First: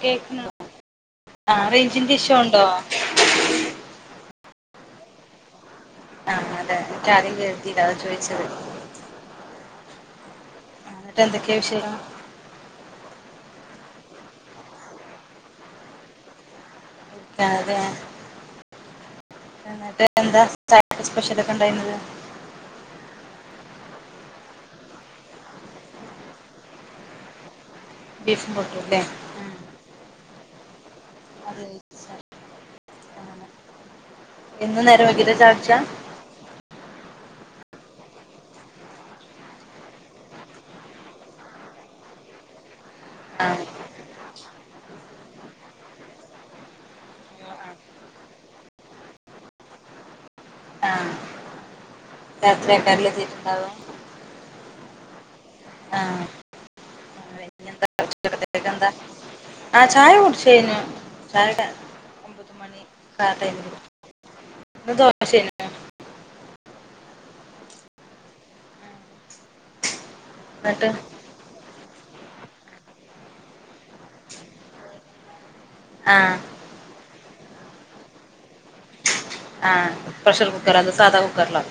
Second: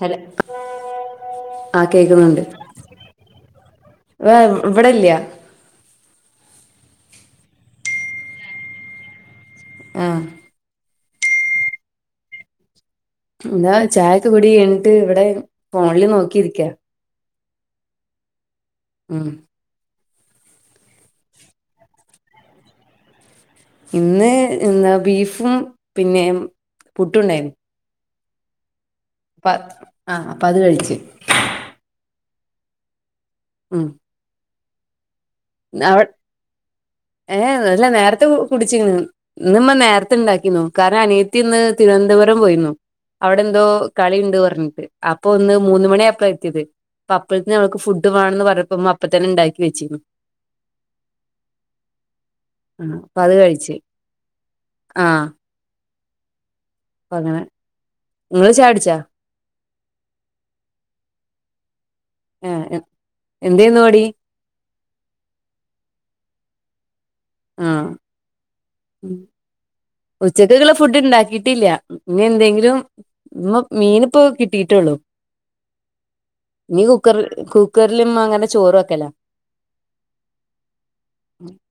Hello കേക്ക്ണോ ആഹ് അ റേഞ്ചിന്റെ ഇഷ്യൂ കേക്കുന്നുണ്ട് ഉണ്ടോ വേം ഇവിടില്ല്യാ ആ- അതെ എക്ക് ആദ്യം കേട്ടീല്ല അതാചോയ്ച്ചത് അ ആ- എന്നട്ട് എന്തൊക്കെവിഷ്ടം ഇതാ ചായൊക്കെ കുടി എൻട്ട് ഇവടെ ഫോണ്ല് നോക്കി ഇരിക്ക ച്ച തെയ മ്മ് എന്താ ചായക്ക് സ്പെഷലൊക്കെ ഇണ്ടായ്ര്ന്നത് ഇന്ന് ഇന്ന ബീഫും പിന്നെ പുട്ടുഉണ്ടായ്രു ബീഫ് പ്പത് അ അപ്പത് കഴിച്ച് അത് [inaudible] മ് എന്നും നേരം വൈകിട്ട ചായകുട്ചാ ഏഹ് അല്ല നേരത്തെ കുടിച്ചിക്ക്ണ് ഇന്ന് ഉമ്മ ന്നേര്ത്തെ ഇണ്ടാക്കിന്നു കാരണം അനിയത്തി ഇന്ന് തിരുവനന്തപുര പുരം പോയിന്നു അവിടെന്തോ ആഹ് കളിണ്ട് പറഞ്ഞിട്ട് അപ്പൊ ഒന്ന് മൂന്ന് മണി ആയപ്പളാ എത്തിയത്-അപ്പ പ്പൾത്തിന് അവൾക് ഫുഡ്‌ വേണെന്ന് പർഞ്ഞപ്പോ ഉമ്മ അപ്പത്തന്നെ ഇണ്ടാക്കി വെച്ചീന്നു ആഹ് മ്മ് രാത്രിയാക്കാരല്ലേ അപ്പ അത് എത്തിയിട്ടുണ്ടാവ കഴിച്ച് ആ ആഹ അപ്പങ്ങനെ പിന്നെന്താ അവ്ടത്തെ എന്താ ആഹ ചായകുടിച്ചയ്ഞ്ഞു ചായ ഒമ്പത് ഏഹ് മണി കാ ടൈമില് എന്തേന്നുവാടി കുടിക്കും ഇന്ന് ദോഷെനു ആഹ ഉച്ചക്ക്ക്ക്ള്ള എന്നിട്ട് ഫുഡ് ഇണ്ടാക്കിട്ടില്ല ഇനി എന്തെങ്കിലും ഉമ്മ മീനിപ്പോ കിട്ടിട്ടോള്ളു ആഹ ക്കർ കുക്കർലുമ്മ അങ്ങനെ ചോറ് വെക്കലാ ആഹ പ്രഷർ കുക്കറൊ അതൊ സാധാ കുക്കർലോ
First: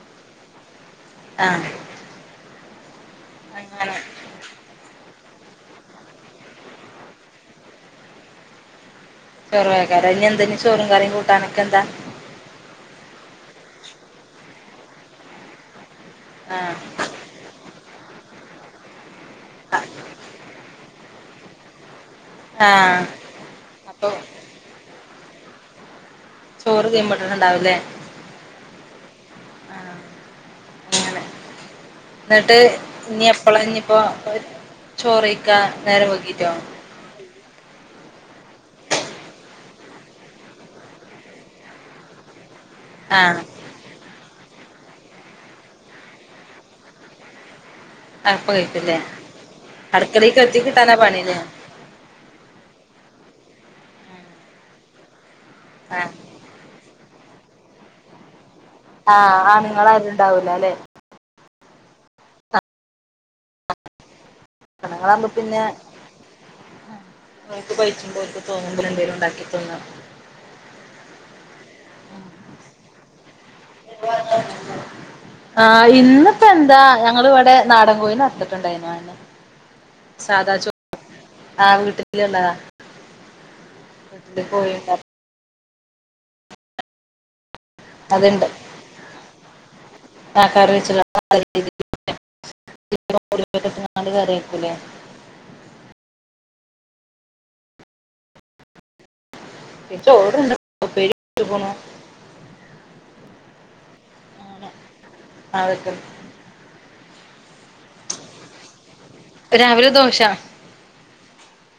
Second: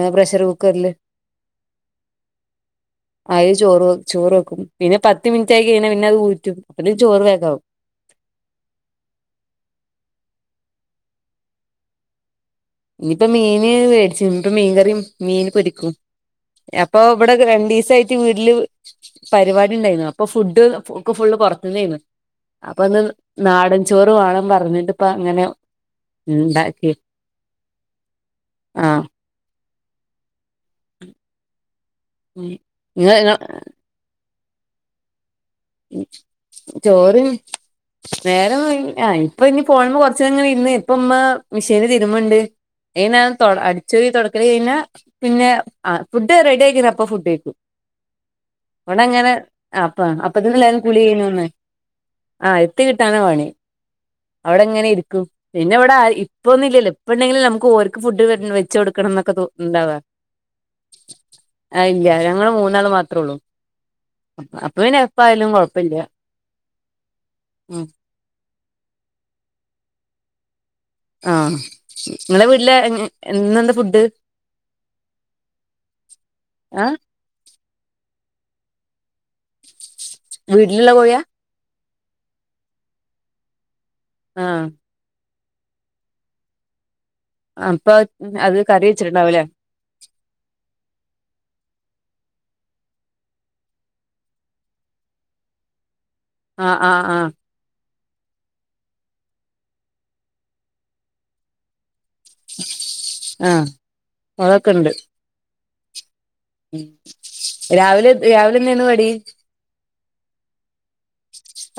ഏ പ്രഷർ കുക്കർല് ആഹ അയ്ചോറ് ചോറ് വെക്കും പിന്നെ പത്ത് മിൻറ്റായി കയ്ഞ്ഞാ പിന്നത് ഊറ്റും അപ്പത്തിനും ചോറ് വേകാവും ചോറുവേക്കാര ഇനി എന്തനി ചോറും കറീം കൂട്ടാനൊക്കെന്താ യിപ്പ മീന് വേടിച് ഇനിപ്പ മീൻകറീം മീന് പൊരിക്കും ആഹ ഇവടെക്കെ രണ്ടീസായ്റ്റ് വീട്ട്ല് പരിവാടി ഇണ്ടായിരുന്നു അപ്പൊ ഫുഡ് ഒക്കെ ഫുള്ള് പൊറത്ത് ന്നേയ്ന്നു ആഹ് അപ്പന്ന് അപ്പൊ നാടൻചോറ് വേണം പറഞ്ഞിട്ട് ഇപ്പ അങ്ങനെ ചോറ് ഉണ്ടാക്കി ചെയ്യ്മ്പോട്ടിട്ടുണ്ടാവൂല്ലേ ആഹ് അങ്ങനെ എന്നിട്ട് ഇനി ഇങ്ങ എപ്പള ഇനിപ്പോ പള് ചോറായി ചോറ് നേരം ആയി ആഹ് ഇപ്പൊ ഇനി ഫോണമെ കൊറച്ചങ്ങനെ ഇര്ന്ന് ഇപ്പം ഉമ്മ മിഷീന് തിരുമ്പുണ്ട് ഏയിനേരം ആഹ് തുട അടിച്ചരി തുടക്കല കഴിഞ്ഞ പിന്നെ ആഹ് ഫുഡ് റെഡി ആക്കിന്നപ്പ ഫുഡ്ക്കും അപ്പ കഴിക്കുംല്ലേ ഇവിടെ അങ്ങനെ ആഹ് അപ്പ അടുക്കളേക്ക് എത്തി അപ്പതിന്നെല്ലാരും കിട്ടാനാ കുളികഴിഞ്ഞ് പണില്ലേ വാന്ന് ആഹ് എത്തിട്ടാണ് പണി അവിടെ ഇങ്ങനെ ഇരിക്കും പിന്നെ ഇവിടെ ആഹ് ആരി ഇപ്പൊന്നു ഇല്ലല്ലോ ഇപ്പ ഉണ്ടെങ്കിൽ നമുക്ക് ഓർക്ക് ഫുഡ് വേർന് വച്ച് കൊടുക്കണംന്നൊക്കെ ആഹ് തൊ ഇണ്ടവാ ആണുങ്ങളാരും ഉണ്ടാവൂല അല്ലെ ആ ഇല്ല ഞങ്ങൾ മൂന്നാള് മാത്രേ ഉള്ളൂ അപ്പ അപ്പിന്നെ ആണുങ്ങളാവുമ്പോ പിന്നെ മൂ ഓർക്ക്‌ ഉം പഴിച്ചുമ്പോല്ക്ക് തോന്നുമ്പോ എന്തേലും ഉണ്ടാക്കി തിന്നാം ആഹ് നിങ്ങളെ വീട്ടില് എൻ ഏഹ് ഇന്നെന്താ ഫുഡ് ആഹ് ഇന്നിപ്പോ എന്താ ആഹ് ഞങ്ങൾ ഇവിടെ നാടൻ കോയിനെ ഫുടൊക്കൊയിമാന് സാധാ ചോ വീട്ടിലുള്ള കോഴിയാ ആഹ് വി ട്ടിലെന്താ വീട്ടിൽ ആഹ് കോഴി ഇട അപ്പൊ അത്ണ്ട് അത് കറി വെച്ചിട്ടുണ്ടാവുംല്ലേ കാക്കാർ വെചുള്ളാ [unintelligible] [unintelligible] കറിയാകുലെ ആഹ് ആഹ് ആഹ് പിന്നെ ചോറുണ്ട് ഉപ്പേരി [unintelligible] ആഹ് അതൊക്കെണ്ട് അതൊക്കെണ്ട് ഉം രാവിലെ രാവിലെന്നേയ്ന്നു കടി രാവിലെ ദോശ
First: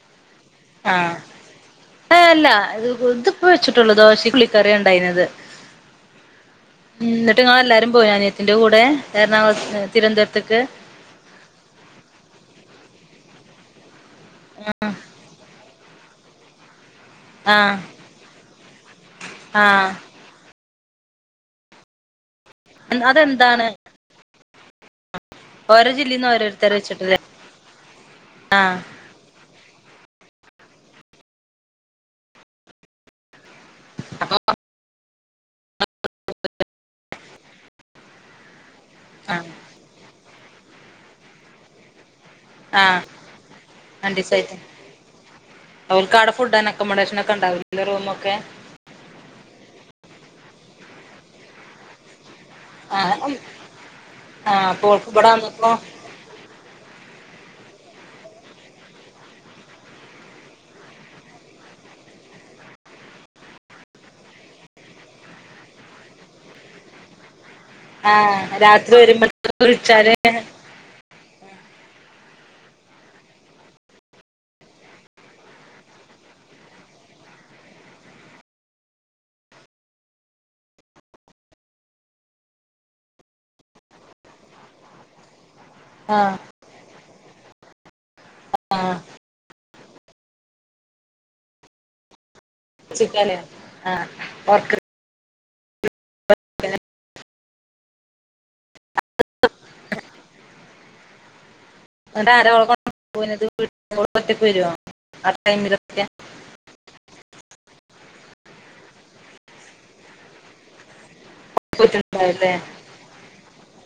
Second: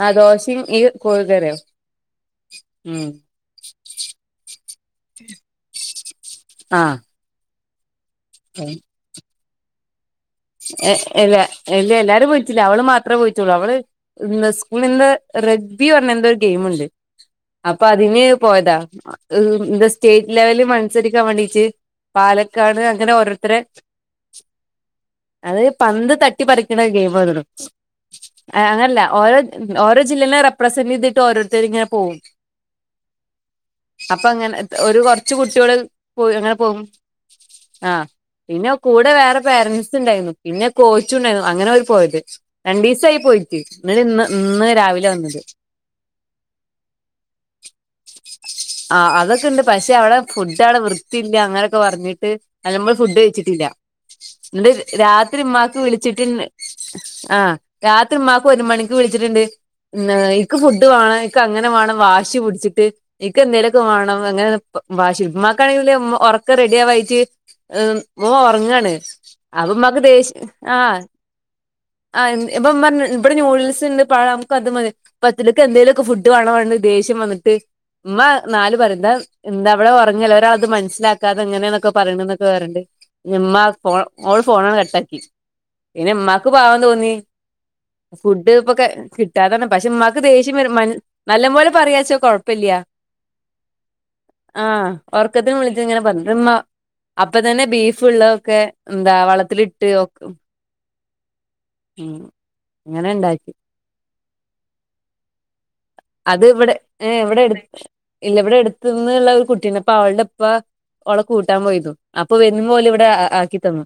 ആഹ് ദോഷിം ഈ കോഴികറിം ഏ അല്ല ഇത് ഇതിപ്പ വെച്ചിട്ടുള്ളൂ ദോശി ഉള്ളിക്കറിയാണ്ടായിന്നത് ആഹ് ഉം ന്നിട്ട് ങ്ങള് എല്ലാരും പോയാ അനിയത്തിന്റെ കൂടെ എറണാകുളം തിരുവനന്തപുരം എ ഇല്ല ഇല്ല്യ എല്ലാരും പോയിറ്റില്ല അവള് മാത്രം പോയിറ്റൊച്ചുള്ളൂ അവള് ഇന്ന് ആഹ് സ്കൂളിൽന്ന് റെഗ്ബി പറഞ്ഞ എന്തോ ഒരു ഗെയിമുണ്ട് ആഹ് അപ്പൊ അതിന് പോയതാ ഈ ഉം എന്താ ആഹ് സ്റ്റേറ്റ് ലെവല് മൽ സരിക്കാൻ വേണ്ടീട്ട് പാലക്കാട് അങ്ങനെ ഓരോരുത്തരെ അതെന്താണ് അത് ഓരോ പന്ത് ജില്ലീന്ന് തട്ടി ഓരോരുത്തരെ പറിക്ക്ണ വെച്ചിട്ടില്ലേ ഗെയിമാതോന്നുണു ആഹ് അങ്ങനല്ല ഓരോ ഓരോ ജില്ലെനേം റെപ്രസെന്റ് ചെയ്തിട്ട് ഓരോരുത്തരിങ്ങനെ പോവും അപ്പ അങ്ങനത്തെ ഒരു കൊർച്ച് കുട്ട്യോള് പോ അങ്ങനെ പോവും ആഹ് പിന്നെ കൂടെ വേറെ ആഹ് പേരന്റ്സ്ണ്ടായിരുന്നു പിന്നെ കോച്ചുണ്ടായിരുന്നു അങ്ങനവര് പോയത് ആഹ് രണ്ടിസായി പോയിട്ട് ഇന്നലെ ഇന്ന് ന്ന് രാവിലെ വന്നത് ഓൽക്കാടെ ഫുഡ് ആന്റ് അക്കോമഡേഷനൊക്കെണ്ടാവില്ലെ റൂമൊക്കെ ആഹ് അതൊക്കെണ്ട് പക്ഷേ അവിടെ ഫുഡ് അവിടെ വൃത്തിയില്ല അങ്ങനെയൊക്കെ പറഞ്ഞിട്ട് അത് നമ്മള് ആഹ് ഫുഡ് കഴിച്ചിട്ടില്ല ആഹ് ന്നിട്ട് അപ്പൊ ഓൾക്ക് ഇവിടെ രാത്രി വന്നപ്പോ ഇമ്മാക്ക് വിളിച്ചിട്ട്ണ്ട് ആ രാത്രി ഉമ്മാക്ക് ഒരു മണിക്ക് വിളിച്ചിട്ടുണ്ട് ന്നേ ഇക്ക് ഫുഡ് വേണം ഇക്കങ്ങനെ വാണം വാശി പിടിച്ചിട്ട് ഇക്ക് എന്തേലൊക്കെ വേണം അങ്ങനെ പ വാശി ഉമ്മാക്കാണെങ്കില് മ്മ ഒറക്ക റെഡിയാവായിട്ട് മ്മ ആഹ് ഒറങ്ങാണ് രാത്രി വരുമ്പോ അപ്പ മ്മക്ക് വിളിച്ചാല് ദേഷ് ആഹ് ആഹ് ഇപ്പം ഉമ്മ പറഞ്ഞ് ഇവിടെ ന്യൂഡിൽസിണ്ട് പഴം മ്മക്ക് അത് മതി പറ്റില്ലക്ക് എന്തേലൊക്കെ ഫുഡ് വേണം വേണ്ട ദേഷ് [unintelligible] വന്നിട്ട് ഉമ്മ നാല് പേരെടെ എന്താ അവിടെ ഒറങ്ങല്ലോ ഓരളത് മനസ്സിലാക്കാതെ ഇങ്ങനെന്നൊക്കെ പറേണന്നൊക്കെ പറേണ്ട് മ്മാ ഫോൺ ഓള് ഫോ ണങ്ങ് കട്ടാക്കി പിന്നെ ആഹ് മ്മാക്ക് പാവം തോന്നി ഫുഡ് ഇപ്പൊക്കെ ആഹ് കിട്ടാതന്നെ പക്ഷെ മ്മാക്ക് ദേഷ്യം വരും മന് നല്ല പോലെ പറയാച്ചാ കൊ പ്പില്ല്യാ ചിക്കന് ആഹ് ഓർക്ക് ആഹ് ഒറക്കത്ത് വിളിച്ച് ഇങ്ങനെ പറ മ്മ അപ്പ തന്നെ ബീഫുള്ളക്കെ എന്താ വള്ളത്തിലിട്ട് ഒക് എന്നിട്ടാര അങ്ങനെ ഉണ്ടാക്കി [unintelligible] ഒറ്റക്ക് വര്വൊ ആ ടൈമില് അത്വിടെ ഏ വിടെ എടു ഇല്ല ഇവിടെ എടുത്തുന്ന്ള്ള ഒരു കുട്ടീണ്ട് അവളുടെ പ്പ ഓളെ കൂട്ടാൻ പോയിതു അപ്പൊ പോയിട്ടുണ്ടാവുല്ലേ വരുമ്പോലിവിടെ ആ ആക്കി തന്നു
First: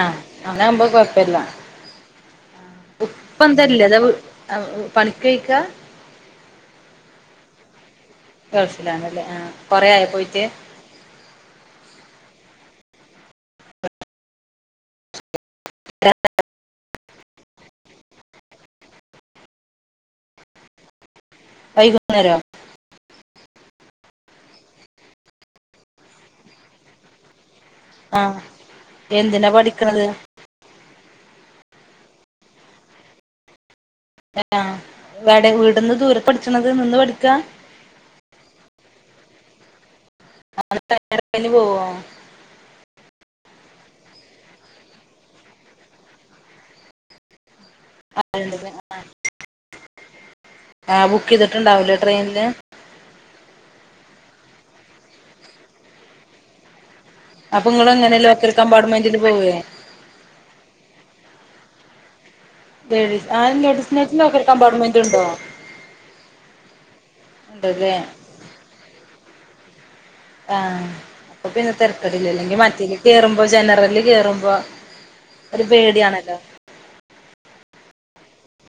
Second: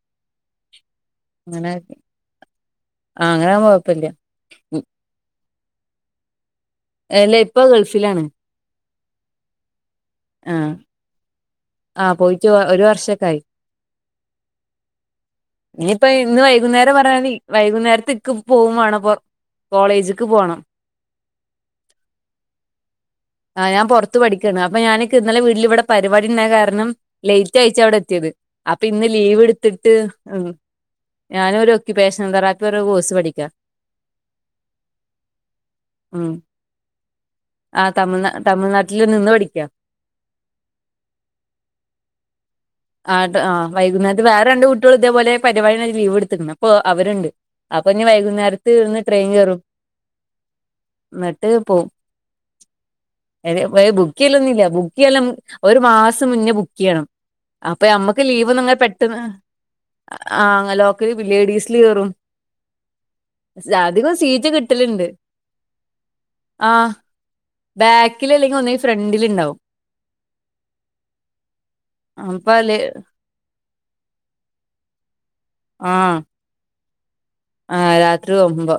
ആഹ് അങ്ങ്നാമ്പോ കൊഴപ്പില്ല അങ്ങനെ ആക്കി ആഹ് അങ്ങനാവുമ്പോ ഉപ്പന്തല്ലെതാ കൊഴപ്പില്ല വ് പണിക്ക്ക്ക എലെ പ്പ ഗൾ ഗെൾഫിലാണല്ലേ ആഹ് കൊറെയായോ പോയിറ്റ് ആഹ് ആഹ് പോയിറ്റ് ഒരു വർഷൊക്കെ ആയി ഇനിപ്പ ഇന്ന് വൈകുന്നേരം പറ [unintelligible] മതി വൈകുന്നേര് ത്തിക്ക് പോവുവേണം പൊർ കോളേജ്ക്ക് പോണം വൈകുന്നേരോ ആഹ് ഞാൻ പൊറത്ത് പഠി ക്കാണ് അപ്പ ഞാനിക്ക് ഇന്നലെ വീട്ല് ഇവിടെ പരിപാടിണ്ടായ കാരണം ലേയ് ച്ചായിച്ചവിടെ എത്തിയത് ആഹ് അപ്പൊ ഇന്ന് ലീവ് എന്തിനാ എടുത്തിട്ട് പഠിക്കണത് ഉം ഞാനൊരു ഒക്യുപേഷൻ തെറാപ്പി [unintelligible] കോസ് പഠിക്കാ ആഹ് ഇവടെ ഇവീട്ന്ന് ദൂരെ ഉം പഠിച്ചണത് നിന്ന് പഠിക്ക ട്ടില് നിന്ന് പഠിക്കാ നാളെ തെരഞ്ഞെടുപ്പിന് പോവ്വോ ആട്ട് ആഹ് വൈകുന്നേരത്ത് വേറെ രണ്ട് കുട്ടികള് ഇതേപോലെ പരിപാടി ഴിഞ്ഞ് ലീവ് എടുത്ത്ട്ട്ണ്ട് അപ്പൊ അവര്ണ്ട് അപ്പൊ ഞ്ഞി വൈകുന്നേരത്ത്ന്ന് ട്രെയിൻ കേറും ആഹ് ബുക്ക് ചെയ്തിട്ടുണ്ടാവുല്ലേ ട്രെയിൻൽ വെ ബുക്കെയ്യലൊന്നില്ല ബുക്കെയ്യല് ഒരു മാസം മുന്നേ ബുക്കയ്യണം. അപ്പൊ നിങ്ങള് എങ്ങനെ ഞമ്മക്ക് ലീവ് ലോക്കൽ ഒന്നും അങ്ങനെ കമ്പാർട്ട്മെന്റിൽ പെട്ടന്ന് പോവേ ആഹ് ലോക്കെലി ലേഡീസില് കേറും. ലേഡീസ് ആഹ് സ് അധികം ലേഡീസിനായിട്ട് ലോക്കൽ സീറ്റ് കമ്പാർട്ട്മെൻന്റ് കിട്ടലുണ്ട്. ണ്ടോ ആഹ് ബാക്കിൽ അല്ലെങ്കി ഒന്നെങ്കി ഫ്രണ്ടില്ണ്ടാവും ആഹ് അപ്പൊ പിന്നെ തെരക്കടി അപ്പ ല്ലെങ്കിൽ അല്ലേ മറ്റില് കേറുമ്പോ ജനറല് കേറുമ്പോ ഒരു ആഹ് പേടിയാണല്ലോ ആഹ് രാത്രി പോവുമ്പോ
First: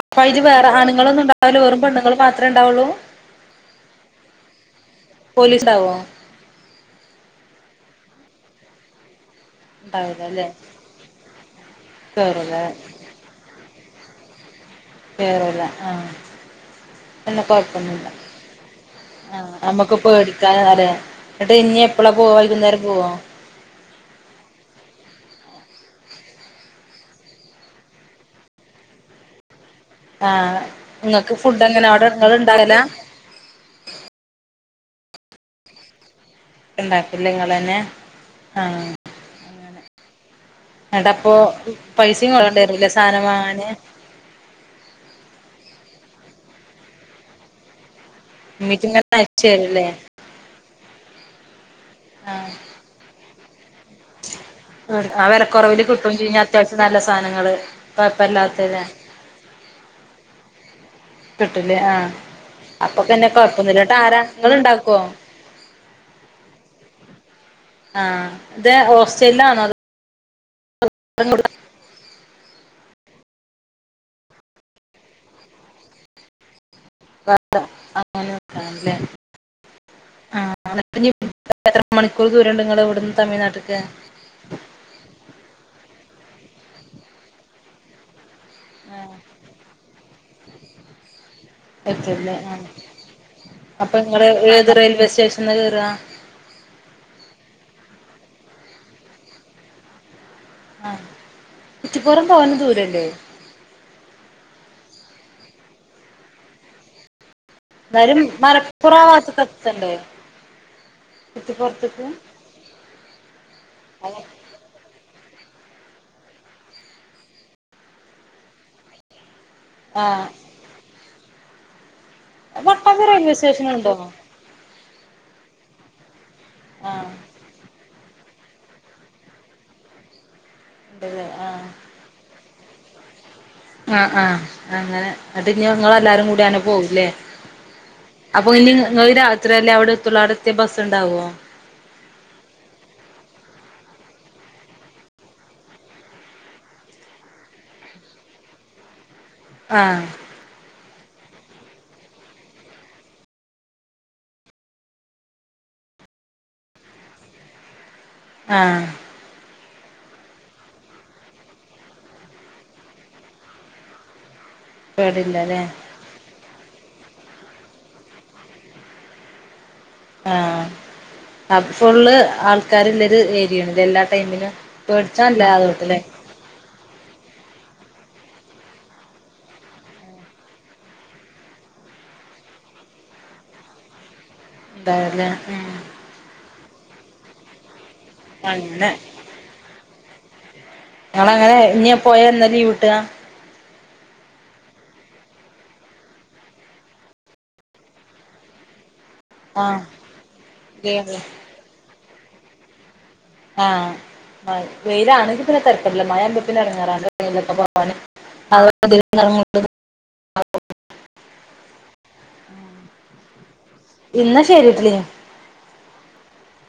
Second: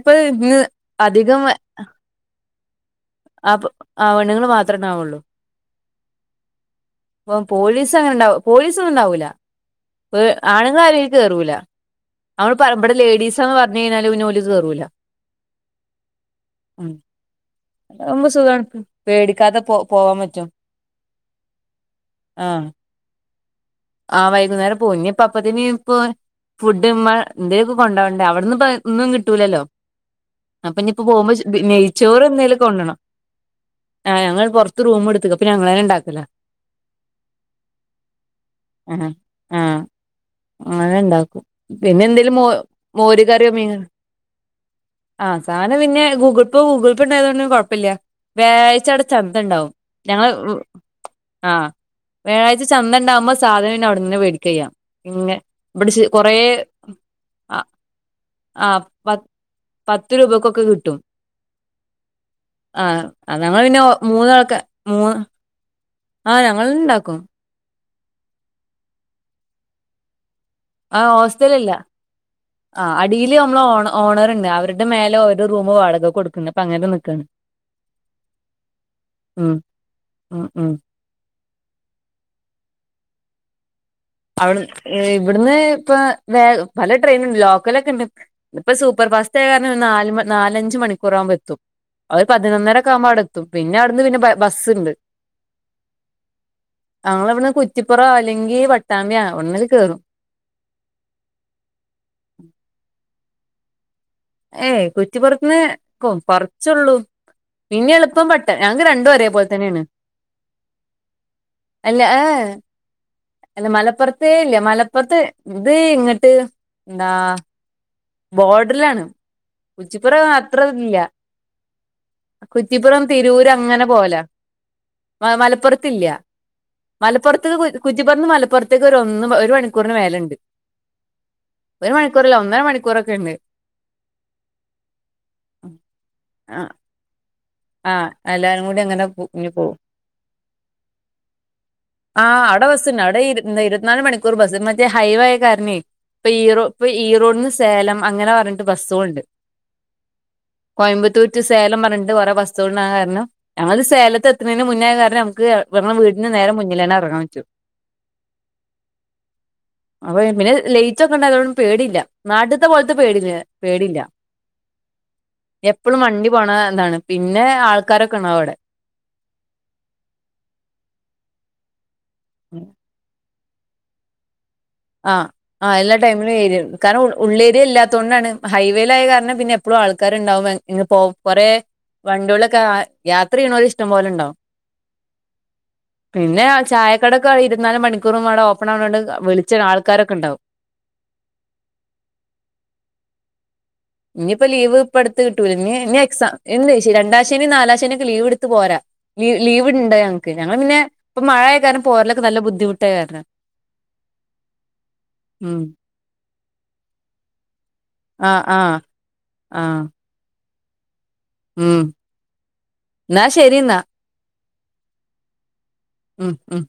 അപ്പൊ അയ്ജ് വേറെ ആണുങ്ങളൊന്നും ഇണ്ടാവില്ല വെറും പെണ്ണുൾ മാത്ര ഇണ്ടാവുള്ളൂ അപ്പ ആഹ് പെണ്ണുങ്ങൾ മാത്ര ഇണ്ടാവുള്ളു പോലീസ് ഉണ്ടാവോ അപ്പം പോലീസ് അങ്ങനെണ്ടാവോ പോലീസ ഒന്നും ഉണ്ടാവൂല്ല പെ ഉണ്ടാവില്ല അല്ലേ ആണുങ്ങൾ അയിലേക് കേറൂല കേറൂല നമ്മള് പ ലേഡീസന്ന് പ പർഞ്ഞഴിഞ്ഞാൽ പിന്നെ ഓല് കേറൂല കേറൂല്ല ആഹ് ഉം എന്ന കൊഴപ്പൊന്നുല്ല അതാവുമ്പോ സുഖാണ്. ആ പേടിക്കാതെ പോ നമ്മക്ക് പോവാൻ പറ്റും. പേടിക്കാൻ ആരാ എന്നിട്ട് ഇനി എപ്പളാ പോ ആഹ് വൈകുന്നേരം പോവോ ആഹ് വൈകുന്നേരം പോവും ഇനിപ്പ അപ്പത്തിന് ഇപ്പൊ ഫുഡ് മ്മ എന്തയൊക്ക കൊണ്ടവണ്ടേ അവിടുന്ന് ഒന്നും കിട്ടൂല ല്ലോ ആഹ് അപ്പൊ ഇനിയിപ്പ ഇങ്ങക്ക് പോകുമ്പോ ഫുഡ് എങ്ങനെ അവിടെ നെയ്ച്ചോറ് ഇങ്ങള് എന്തേലും ഇണ്ടാക്കലാ കൊണ്ടണം ആഹ് ഞങ്ങള് പോറത്ത് റൂമ് എടുത്ത്ക്ക് പിന്നെ ഞങ്ങളെനെ ഇണ്ടാക്കല ഇണ്ടാക്കല്ല് നിങ്ങന്നെ ആഹ് അങ്ങനെ എന്നിട്ടപ്പോ ഇണ്ടാക്കും പിന്നെ പൈസയും എന്തേലും മോ കൊണ്ടോണ്ടി വരൂല്ലേ സാധനം മോര് കറിയോ മീ വാങ്ങാന് ആഹ് സാനം പിന്നെ ഗൂഗിൾ പേ ഗൂഗിൾ പേ ഉണ്ടായതുകൊണ്ടും കുഴപ്പല്ല ഇമ്മീറ്റ് വ്യാഴ്ച ആടെ ഇങ്ങനെ ചന്ത അയച്ച് ഇണ്ടാവും തരൂല്ലേ ഞങ്ങള് ളു ആഹ് വ്യാഴാഴ്ച ആഹ് ചന്ത ഇണ്ടാവുമ്പോ സാധന് നം അവിടുന്ന് വേടിക്ക ചെയ്യാ, ആ പിന്നെ വെലക്കൊറവില് ഇവിടെ ശ് കിട്ടും കൊറേ ചെയ്യും അത്യാവശ്യം നല്ല സാധനങ്ങള് ആ കൊഴപ്പല്ലാത്തത് ആഹ് പത് പത്ത് രൂപക്കൊക്കെ കി കിട്ടൂലേ ആഹ് അപ്പൊ പിന്നെ ആ ഞങ്ങൾ പിന്നെ കൊഴപ്പൊന്നുല്ല ഒ എന്നിട്ട് ആരാ മൂന്നൾക്ക ഇങ്ങള് മൂ ഇണ്ടാക്കോ ആഹ ഞങ്ങൾ ഇണ്ടാക്കും ആഹ ഇത ഓസ്ട്രേലിയ ആണോ അത് ആ് ഹോസ്റ്റലല്ല ആ അടിൽ മ്മള് ഓ ഓണർുണ്ട് അവരുടെ മേലെ അവരു റൂമ് വാടക കൊടുക്കുന്നുണ്ട് വേറെ ഉം ആ ഉം ഉം എത്ര മണിക്കൂർ ദൂരംണ്ട് നിങ്ങ ഇവിടുന്ന് തമിഴ്നാട്ടി അവിടു ഇവിടുന്ന് ഇപ്പ വേ പല ട്രെയിൻുണ്ട് ലോക്കലൊക്കെ ഇണ്ട് ഇപ്പൊ സൂപ്പർ ആഹ് ഫാസ്റ്റ് ആയ കാരണം നാ നാലഞ്ച് മണിക്കൂറാകുമ്പോറ്റും ത്തും അവര് എത്തല്ലേ ആഹ് പതിനൊന്നരൊക്കെ ആകുമ്പോ അടെ എത്തും പിന്നെ അപ്പൊ അവിടുന്ന് പിന്നെ നിങ്ങള് ഏത് ബസ്സ്ുണ്ട് റെയിൽവേ സ്റ്റേഷനിലാ കേറാ ങ്ങവിടെ കുറ്റിപ്പുറ അല്ലെങ്കി വട്ടാമ്പ്യ ഒടന്നൽ ക കേറും ആഹ കുറ്റിപ്പുറം തോനെ ദൂരല്ലേ ഏയ് കുറ്റിപ്പുറത്തുള്ള കുറച്ച്ളളു പിന്നെ എന്നാലും എളുപ്പം പട്ടംഞങ്ങക്ക് മലപ്പുറം ആ രണ്ടു ഓരെ ഭാഗത്ത്ക്ക് പോലെ തന്നെയാണ് എത്തണ്ടേ അല്ല കുറ്റിപ്പുറത്ത്ക്ക് ആഏ അല്ല മലപ്പുറത്ത ഇല്ലേ മലപ്പുറത്ത് ഇത് ഇങ്ങിട്ട് എന്താ ബോർഡറിലാണ് ആഹ് കുറ്റിപ്പുറം അത്രല്ല കുറ്റിപ്പുറം വട്ടാഞ്ചി റെയിൽവേ തിരൂര് അങ്ങനെ സ്റ്റേഷനുണ്ടോ പോല മ മലപ്പുറത്തില്ല ആഹ് മലപ്പുറത്ത് കുറ്റിപ്പറന്ന് മലപ്പുറത്തേക്ക് ഒരു ഒന്ന് ഒരു മണിക്കൂറിന് മേലുണ്ട് ഉണ്ടല്ലേ ആഹ് ഒരു മണിക്കൂറല്ല ഒന്നര മണിക്കൂറൊക്കെ ഉണ്ട് ആഹ് ആഹ് അങ്ങനെ അത് ഇനി നിങ്ങ എല്ലാരും കൂടി അനെ ആ പോവുംല്ലേ ആ അപ്പൊ എല്ലാരും കൂടി അങ്ങനെ ഇനിങ്ങ ഇഞ്ഞ് രാത്രിയല്ലേ പോവും അവിടെത്തുള്ള അടത്തെ ബസ്സ ഉണ്ടാവുവോ ആഹ് അവിടെ ബസ്സുണ്ട് അവിടെ ഇരുപത്തിനാല് മണിക്കൂർ ബസ് മറ്റേ ഹൈവേ ആ കാരണ ഇപ്പൊ ഈറോ ഇപ്പൊ ഈ റോഡന്ന് സേലം അങ്ങനെ പറഞ്ഞിട്ട് ബസ്സുകുണ്ട് ആഹ കോയമ്പത്തൂ ടു സേലം പറഞ്ഞിട്ട കുറെ ബസ് ൻ കാരണം ഞമ്മത് സ്േലത്ത് എത്തുന്നതിന് മുന്നേ കാരണംഞക്ക്ടെ വീടിന് നേരം മുന്നിൽ തന്നെ ഇറങ്ങാൻ പറ്റു [inaudible] ആഹ അപ്പൊ പിന്നെ ലേറ്റ്ൊക്കെ ഉണ്ട അതോും പേടില്ല നാട്ടത്തെ പോലത്തെ പേടില്ല പേടില്ല പേടില്ലല്ലേ എപ്പോഴും വണ്ടി പോണ എന്താണ് പിന്നെ ആൾക്കാരൊക്കെണോ അവിടെ ആഹ അ ഫുള്ള് ആൾക്കാർല്ലരു ഏരിയണല്ല എല്ലാ ടൈമിനും ആഹ് ആ എല്ലാ ടൈമിലും ഏരിയണ്ട് കാരണം ഉള്ളേരിയ ഇല്ലാത്ത തൊണ്ടാണ് ഹൈവേയിലായ കാരണം പിന്നെ എപ്പോഴും ആൾക്കാരുണ്ടാവും ഇ പോ കൊറെ വണ്ടിളൊക്കെ യാത്ര ചെയ്യണല ഇഷ്ടം പോല ഉണ്ടാവും എന്തല്ല ഉ പിന്നെ ആ ചായക്കടൊക്കെ ഇരുുന്നാല് മണിക്കൂർും അവിടെ ഓപ്പൺ അങ്ങനെ ആവുന്നണ്ട് വിളിച്ച ആൾക്കാരൊക്കെ ഉണ്ടാവും ഞങ്ങള അങ്ങനെ ഇ പോയ എന്നാല വീട്ടുകാ ഇനിയിപ്പ ലീവ് ഇപ്പ എടുത്ത് കിട്ടൂല ഇീ ഇനി എക്സാം എ രണ്ടാ്േനും നാലാഴ്ചേനൊക്കെ ലീവ് എടുത്ത് പോരാ ലീവ ആഹ് ലീവ്ുണ്ടോ ഞൾക്ക് ഞങ്ങള്ൾ പിന്നെ ലീവ് ഇപ്പ മഴയ കാരണം പോലൊക്ക നല്ല ബുദ്ധിമുട്ടായി കാരണം ആഹ് വെയിലാണെങ്കി ഉം പിന്നെ തരപ്പമില്ല മഴമ്പ പിന്നെ ഇറങ്ങാറാണ്ട്ക്കെ ആഹ് ആഹ് െ അ ആഹ് ഉം എന്നാ ശരി എന്നാ ഇന്ന് ശരിട്ടില്ല ഉം ഉഹ